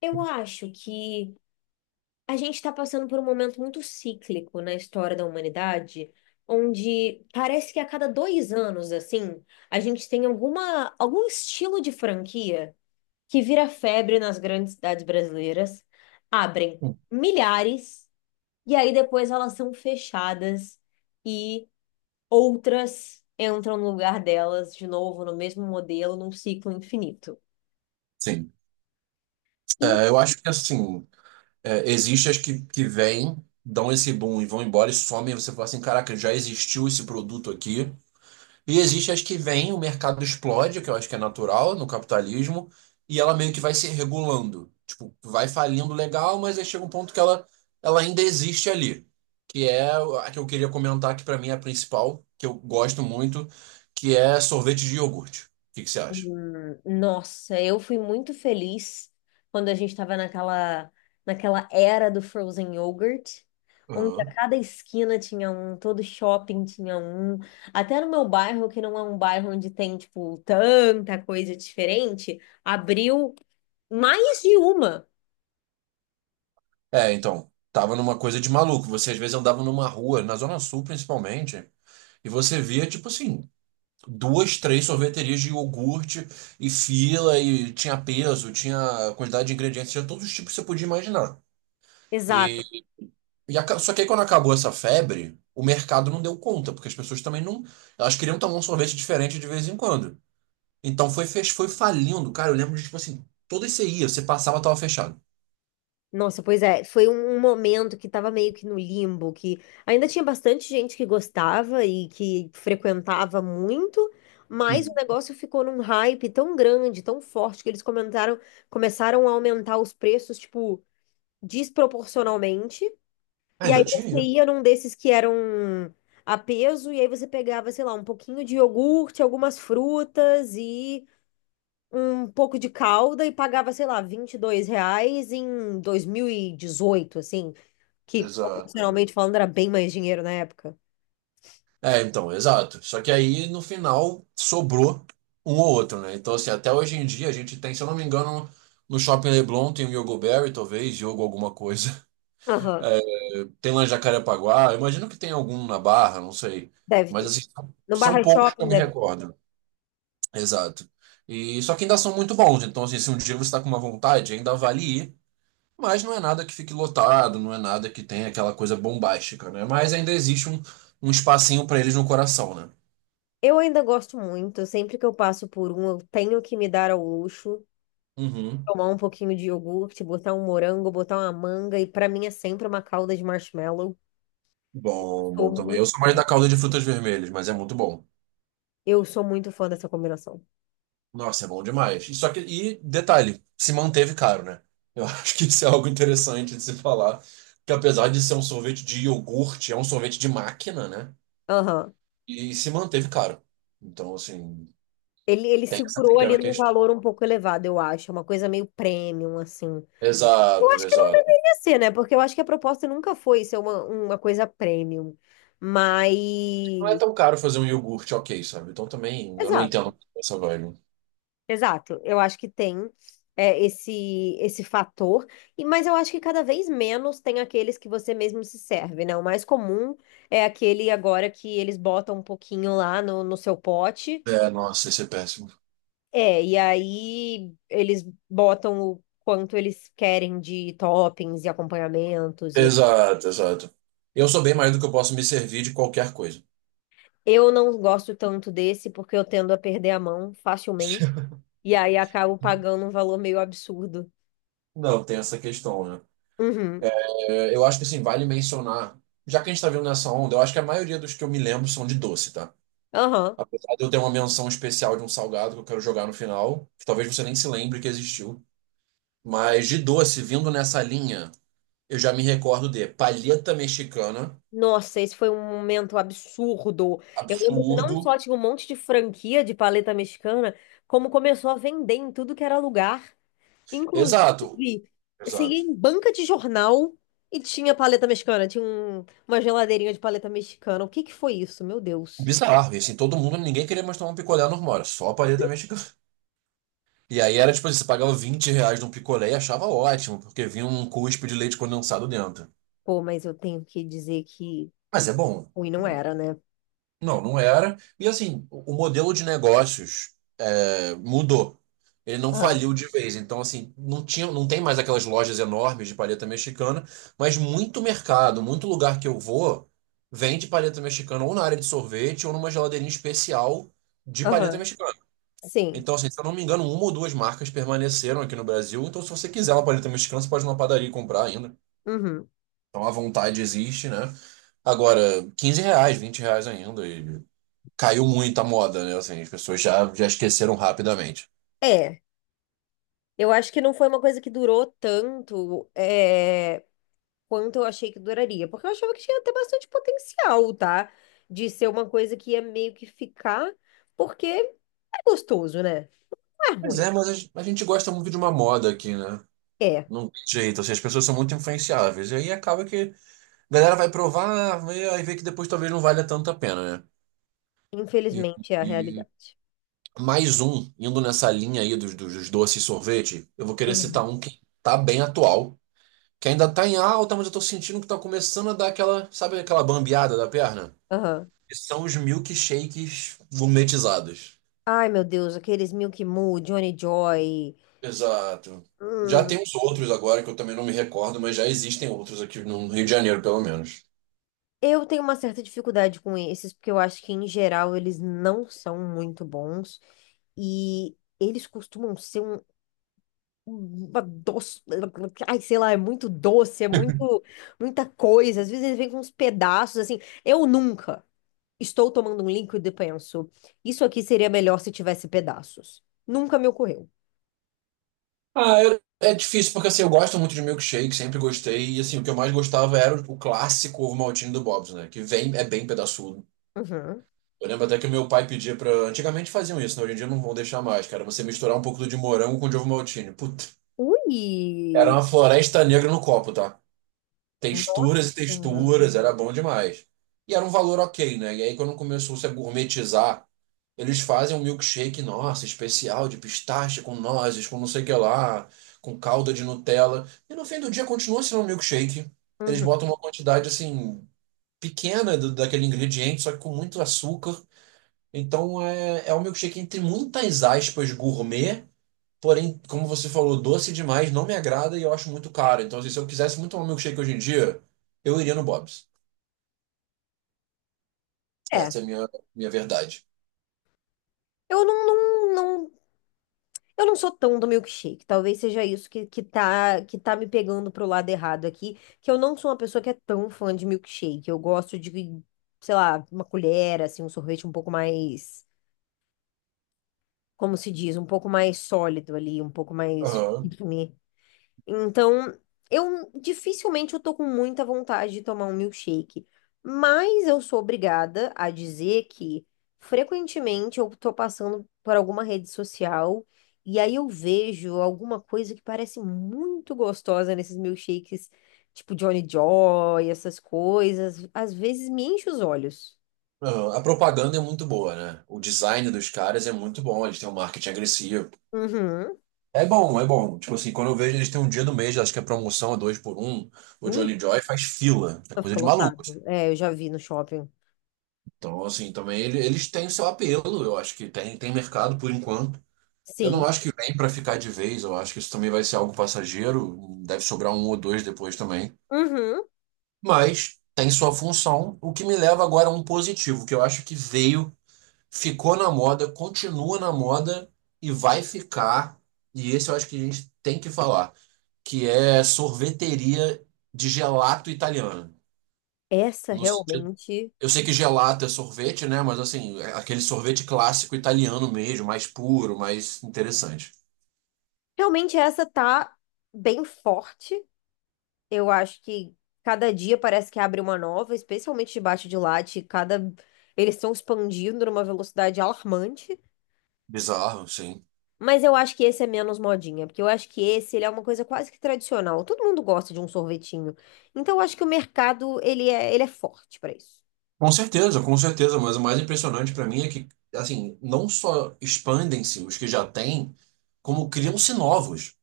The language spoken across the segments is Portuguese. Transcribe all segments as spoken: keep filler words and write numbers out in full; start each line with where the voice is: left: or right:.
left: Eu acho que a gente está passando por um momento muito cíclico na história da humanidade, onde parece que a cada dois anos, assim, a gente tem alguma, algum estilo de franquia que vira febre nas grandes cidades brasileiras, abrem milhares, e aí depois elas são fechadas e outras entram no lugar delas de novo, no mesmo modelo, num ciclo infinito.
right: Sim. É, eu acho que assim, é, existe as que, que vêm, dão esse boom e vão embora e somem, e você fala assim, caraca, já existiu esse produto aqui. E existe as que vêm, o mercado explode, que eu acho que é natural no capitalismo, e ela meio que vai se regulando. Tipo, vai falindo legal, mas aí chega um ponto que ela, ela ainda existe ali. Que é a que eu queria comentar, que pra mim é a principal, que eu gosto muito, que é sorvete de iogurte. O que que você acha?
left: Hum, Nossa, eu fui muito feliz quando a gente estava naquela, naquela era do frozen yogurt, onde a cada esquina tinha um, todo shopping tinha um. Até no meu bairro, que não é um bairro onde tem, tipo, tanta coisa diferente, abriu mais de uma.
right: É, então, tava numa coisa de maluco. Você às vezes andava numa rua, na Zona Sul principalmente, e você via, tipo assim, duas, três sorveterias de iogurte e fila, e tinha peso, tinha quantidade de ingredientes, tinha todos os tipos que você podia imaginar.
left: Exato.
right: E, e aca- só que aí quando acabou essa febre, o mercado não deu conta, porque as pessoas também não. Elas queriam tomar um sorvete diferente de vez em quando. Então foi, fech- foi falindo, cara. Eu lembro de, tipo assim, toda você ia, você passava, tava fechado.
left: Nossa, pois é, foi um um momento que tava meio que no limbo, que ainda tinha bastante gente que gostava e que frequentava muito, mas o
right: Uhum.
left: negócio ficou num hype tão grande, tão forte, que eles comentaram, começaram a aumentar os preços, tipo, desproporcionalmente. E aí
right: Ainda tinha
left: você
right: isso.
left: ia num desses que eram a peso, e aí você pegava, sei lá, um pouquinho de iogurte, algumas frutas e um pouco de calda e pagava, sei lá, vinte e dois reais em dois mil e dezoito assim, que
right: Exato.
left: proporcionalmente falando era bem mais dinheiro na época.
right: É, então, exato. Só que aí, no final, sobrou um ou outro, né? Então, assim, até hoje em dia a gente tem, se eu não me engano, no Shopping Leblon tem o Yogo Berry, talvez, Yogo alguma coisa.
left: Aham,
right: É, tem lá em Jacarepaguá, eu imagino que tem algum na Barra, não sei.
left: deve
right: Mas,
left: ter.
right: assim, são
left: No
right: são
left: Barra
right: poucos que eu
left: Shopping
right: me
left: deve.
right: recordo. Exato. E só que ainda são muito bons. Então, assim, se um dia você está com uma vontade, ainda vale ir. Mas não é nada que fique lotado, não é nada que tenha aquela coisa bombástica, né? Mas ainda existe um, um espacinho para eles no coração, né?
left: Eu ainda gosto muito, sempre que eu passo por um, eu tenho que me dar ao luxo,
right: Uhum.
left: tomar um pouquinho de iogurte, botar um morango, botar uma manga, e pra mim é sempre uma calda de marshmallow.
right: Bom, bom
left: Sou
right: também.
left: muito,
right: Eu sou mais da calda de frutas vermelhas, mas é muito bom.
left: eu sou muito fã dessa combinação.
right: Nossa, é bom demais. E só que, e detalhe, se manteve caro, né? Eu acho que isso é algo interessante de se falar, que apesar de ser um sorvete de iogurte, é um sorvete de máquina, né?
left: Aham.
right: E se manteve caro. Então, assim,
left: Ele, ele
right: tem essa
left: segurou
right: pequena
left: ali num valor um
right: questão.
left: pouco elevado, eu acho. É uma coisa meio premium, assim. Eu
right: Exato,
left: acho que não
right: exato.
left: deveria ser, né? Porque eu acho que a proposta nunca foi ser uma, uma coisa premium.
right: Não é
left: Mas.
right: tão caro fazer um iogurte, ok, sabe? Então também eu não
left: Exato,
right: entendo essa vibe.
left: exato. Eu acho que tem é, esse esse fator. E, mas eu acho que cada vez menos tem aqueles que você mesmo se serve, né? O mais comum é aquele agora que eles botam um pouquinho lá no, no seu pote.
right: É, nossa, isso é péssimo.
left: É, e aí eles botam o quanto eles querem de toppings e acompanhamentos e
right: Exato, exato. Eu sou bem mais do que eu posso me servir de qualquer coisa.
left: eu não gosto tanto desse porque eu tendo a perder a mão facilmente. E aí acabo pagando um valor meio absurdo.
right: Não, tem essa questão, né?
left: Uhum.
right: É, eu acho que assim, vale mencionar, já que a gente tá vendo nessa onda, eu acho que a maioria dos que eu me lembro são de doce, tá?
left: Aham.
right: Apesar de eu ter uma menção especial de um salgado que eu quero jogar no final, que talvez você nem se lembre que existiu. Mas de doce, vindo nessa linha, eu já me recordo de palheta mexicana,
left: Nossa, esse foi um momento absurdo. Eu lembro que não
right: absurdo.
left: só tinha um monte de franquia de paleta mexicana, como começou a vender em tudo que era lugar. Inclusive,
right: Exato,
left: você ia
right: exato.
left: em banca de jornal e tinha paleta mexicana. Tinha um- uma geladeirinha de paleta mexicana. O que que foi isso? Meu Deus.
right: Bizarro, e assim, todo mundo, ninguém queria mais tomar um picolé normal, era só a palheta mexicana. E aí era tipo assim, você pagava vinte reais num picolé e achava ótimo, porque vinha um cuspe de leite condensado dentro.
left: Pô, mas eu tenho que dizer que
right: Mas é bom,
left: ruim
right: é
left: não
right: bom.
left: era, né?
right: Não, não era. E assim, o o modelo de negócios é, mudou. Ele não faliu de vez. Então, assim, não tinha, não tem mais aquelas lojas enormes de paleta mexicana, mas muito mercado, muito lugar que eu vou, vende paleta mexicana ou na área de sorvete ou numa geladeirinha especial de paleta
left: Aham,
right: mexicana.
left: sim.
right: Então, assim, se eu não me engano, uma ou duas marcas permaneceram aqui no Brasil. Então, se você quiser uma paleta mexicana, você pode ir numa padaria e comprar ainda.
left: Uhum.
right: Então a vontade existe, né? Agora, quinze reais, vinte reais ainda. E caiu muito a moda, né? Assim, as pessoas já, já esqueceram rapidamente.
left: É, eu acho que não foi uma coisa que durou tanto é, quanto eu achei que duraria, porque eu achava que tinha até bastante potencial, tá? De ser uma coisa que ia meio que ficar, porque é gostoso, né? Não é
right: Pois
left: ruim.
right: é, mas a gen- a gente gosta muito de uma moda aqui, né?
left: É,
right: Não tem jeito, assim, as pessoas são muito influenciáveis. E aí acaba que a galera vai provar, vê- aí vê que depois talvez não valha tanto a pena, né?
left: infelizmente é a
right: E,
left: realidade.
right: Mais um, indo nessa linha aí dos, dos, dos doces e sorvete, eu vou querer citar
left: Uhum.
right: um que tá bem atual, que ainda tá em alta, mas eu tô sentindo que tá começando a dar aquela, sabe aquela bambeada da perna?
left: Aham.
right: Que são os milkshakes gourmetizados.
left: Ai, meu Deus, aqueles Milk Mu, Johnny Joy.
right: Exato. Já
left: Hum,
right: tem uns outros agora que eu também não me recordo, mas já existem outros aqui no Rio de Janeiro, pelo menos.
left: eu tenho uma certa dificuldade com esses, porque eu acho que, em geral, eles não são muito bons. E eles costumam ser um, uma doce. Ai, sei lá, é muito doce, é muito, muita coisa. Às vezes eles vêm com uns pedaços, assim. Eu nunca estou tomando um líquido e penso, isso aqui seria melhor se tivesse pedaços. Nunca me ocorreu.
right: Ah, eu- é difícil, porque assim, eu gosto muito de milkshake, sempre gostei, e assim, o que eu mais gostava era o clássico ovo maltine do Bob's, né? Que vem, é bem pedaçudo.
left: Uhum.
right: Eu lembro até que meu pai pedia pra. Antigamente faziam isso, né? Hoje em dia não vão deixar mais, cara. Você misturar um pouco de morango com de ovo maltine. Puta. Era
left: Ui!
right: uma floresta negra no copo, tá?
left: Nossa!
right: Texturas e
left: Uhum.
right: texturas, era bom demais. E era um valor ok, né? E aí quando começou a gourmetizar, eles fazem um milkshake, nossa, especial, de pistache, com nozes, com não sei o que lá, com calda de Nutella. E no fim do dia continua sendo um milkshake. Eles botam uma quantidade, assim, pequena do- daquele ingrediente, só que com muito açúcar. Então é, é um milkshake entre muitas aspas gourmet, porém, como você falou, doce demais, não me agrada e eu acho muito caro. Então, assim, se eu quisesse muito tomar milkshake hoje em dia, eu iria no Bob's.
left: É.
right: Essa é a minha, minha verdade.
left: Eu não, não, Eu não sou tão do milkshake. Talvez seja isso que, que tá, que tá me pegando pro lado errado aqui, que eu não sou uma pessoa que é tão fã de milkshake. Eu gosto de, sei lá, uma colher, assim, um sorvete um pouco mais, como se diz, um pouco mais sólido ali, um pouco mais
right: Aham,
left: firme. Então, eu dificilmente eu tô com muita vontade de tomar um milkshake, mas eu sou obrigada a dizer que frequentemente eu tô passando por alguma rede social e aí eu vejo alguma coisa que parece muito gostosa nesses milkshakes, tipo Johnny Joy, essas coisas, às vezes me enche os olhos.
right: aham. A propaganda é muito boa, né? O design dos caras é muito bom, eles têm um marketing agressivo.
left: Uhum.
right: É bom, é bom. Tipo assim, quando eu vejo eles têm um dia do mês, acho que a promoção é dois por um, o
left: Ui,
right: Johnny Joy faz fila. É
left: só
right: coisa
left: fica
right: de maluco, assim.
left: lotado. É, eu já vi no shopping.
right: Então, assim, também ele- eles têm o seu apelo, eu acho que tem, tem mercado por enquanto. Eu não
left: Sim.
right: acho que vem pra ficar de vez, eu acho que isso também vai ser algo passageiro, deve sobrar um ou dois depois também.
left: Uhum.
right: Mas tem sua função, o que me leva agora a um positivo, que eu acho que veio, ficou na moda, continua na moda e vai ficar. E esse eu acho que a gente tem que falar, que é sorveteria de gelato italiana.
left: Essa
right: No sentido,
left: realmente
right: eu sei que gelato é sorvete, né? Mas assim, é aquele sorvete clássico italiano mesmo, mais puro, mais interessante.
left: Realmente essa tá bem forte. Eu acho que cada dia parece que abre uma nova, especialmente debaixo de latte, cada eles estão expandindo numa velocidade alarmante.
right: Bizarro, sim.
left: Mas eu acho que esse é menos modinha, porque eu acho que esse ele é uma coisa quase que tradicional. Todo mundo gosta de um sorvetinho. Então eu acho que o mercado ele é ele é forte pra isso.
right: Com certeza, com certeza, mas o mais impressionante para mim é que, assim, não só expandem-se os que já têm, como criam-se novos.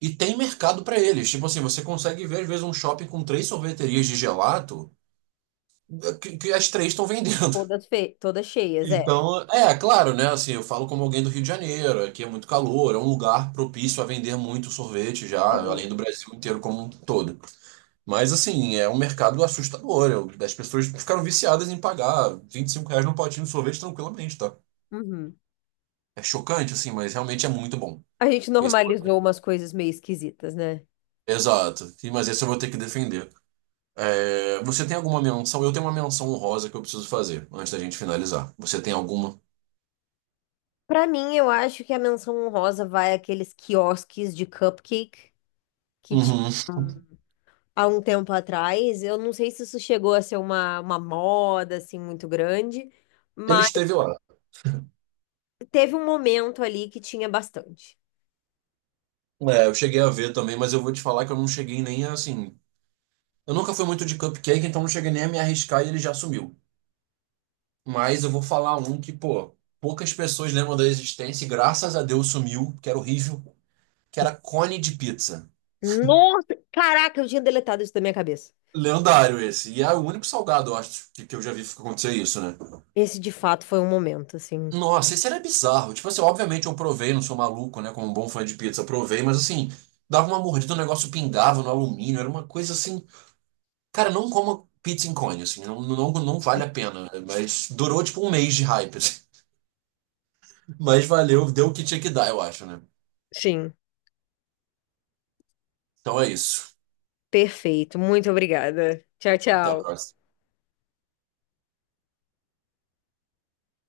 right: E tem mercado para eles. Tipo assim, você consegue ver, às vezes, um shopping com três sorveterias de gelato é, que, que as três estão vendendo.
left: Todas fe... todas cheias, é.
right: Então, é, é claro, né? Assim, eu falo como alguém do Rio de Janeiro, aqui é muito calor, é um lugar propício a vender muito sorvete já, além
left: Aham.
right: do Brasil inteiro como um todo. Mas assim, é um mercado assustador. Eu- As pessoas ficaram viciadas em pagar vinte e cinco reais num potinho de sorvete tranquilamente, tá?
left: Uhum.
right: É chocante, assim, mas realmente é muito bom.
left: A gente
right: Esse-
left: normalizou umas coisas meio esquisitas, né?
right: Exato. E- Mas esse eu vou ter que defender. É, você tem alguma menção? Eu tenho uma menção honrosa que eu preciso fazer antes da gente finalizar. Você tem alguma?
left: Pra mim, eu acho que a menção honrosa vai àqueles quiosques de cupcake que ti-
right: Uhum.
left: há um tempo atrás, eu não sei se isso chegou a ser uma, uma moda assim muito grande,
right: Ele
left: mas
right: esteve lá.
left: teve um momento ali que tinha bastante.
right: É, eu cheguei a ver também, mas eu vou te falar que eu não cheguei nem assim. Eu nunca fui muito de cupcake, então não cheguei nem a me arriscar e ele já sumiu. Mas eu vou falar um que, pô, poucas pessoas lembram da existência e graças a Deus sumiu, que era horrível, que era cone de pizza.
left: Nossa, caraca, eu tinha deletado isso da minha cabeça.
right: Lendário esse. E é o único salgado, eu acho, que, que eu já vi acontecer isso, né?
left: Esse de fato foi um momento assim.
right: Nossa, esse era bizarro. Tipo assim, obviamente eu provei, não sou maluco, né? Como um bom fã de pizza, provei, mas assim, dava uma mordida, o negócio pingava no alumínio, era uma coisa assim. Cara, não coma pizza em cone, assim, não, não, não vale a pena, né? Mas durou tipo um mês de hype, assim. Mas valeu, deu o que tinha que dar, eu acho, né?
left: Sim,
right: Então é isso.
left: perfeito. Muito obrigada. Tchau,
right: Até a
left: tchau.
right: próxima.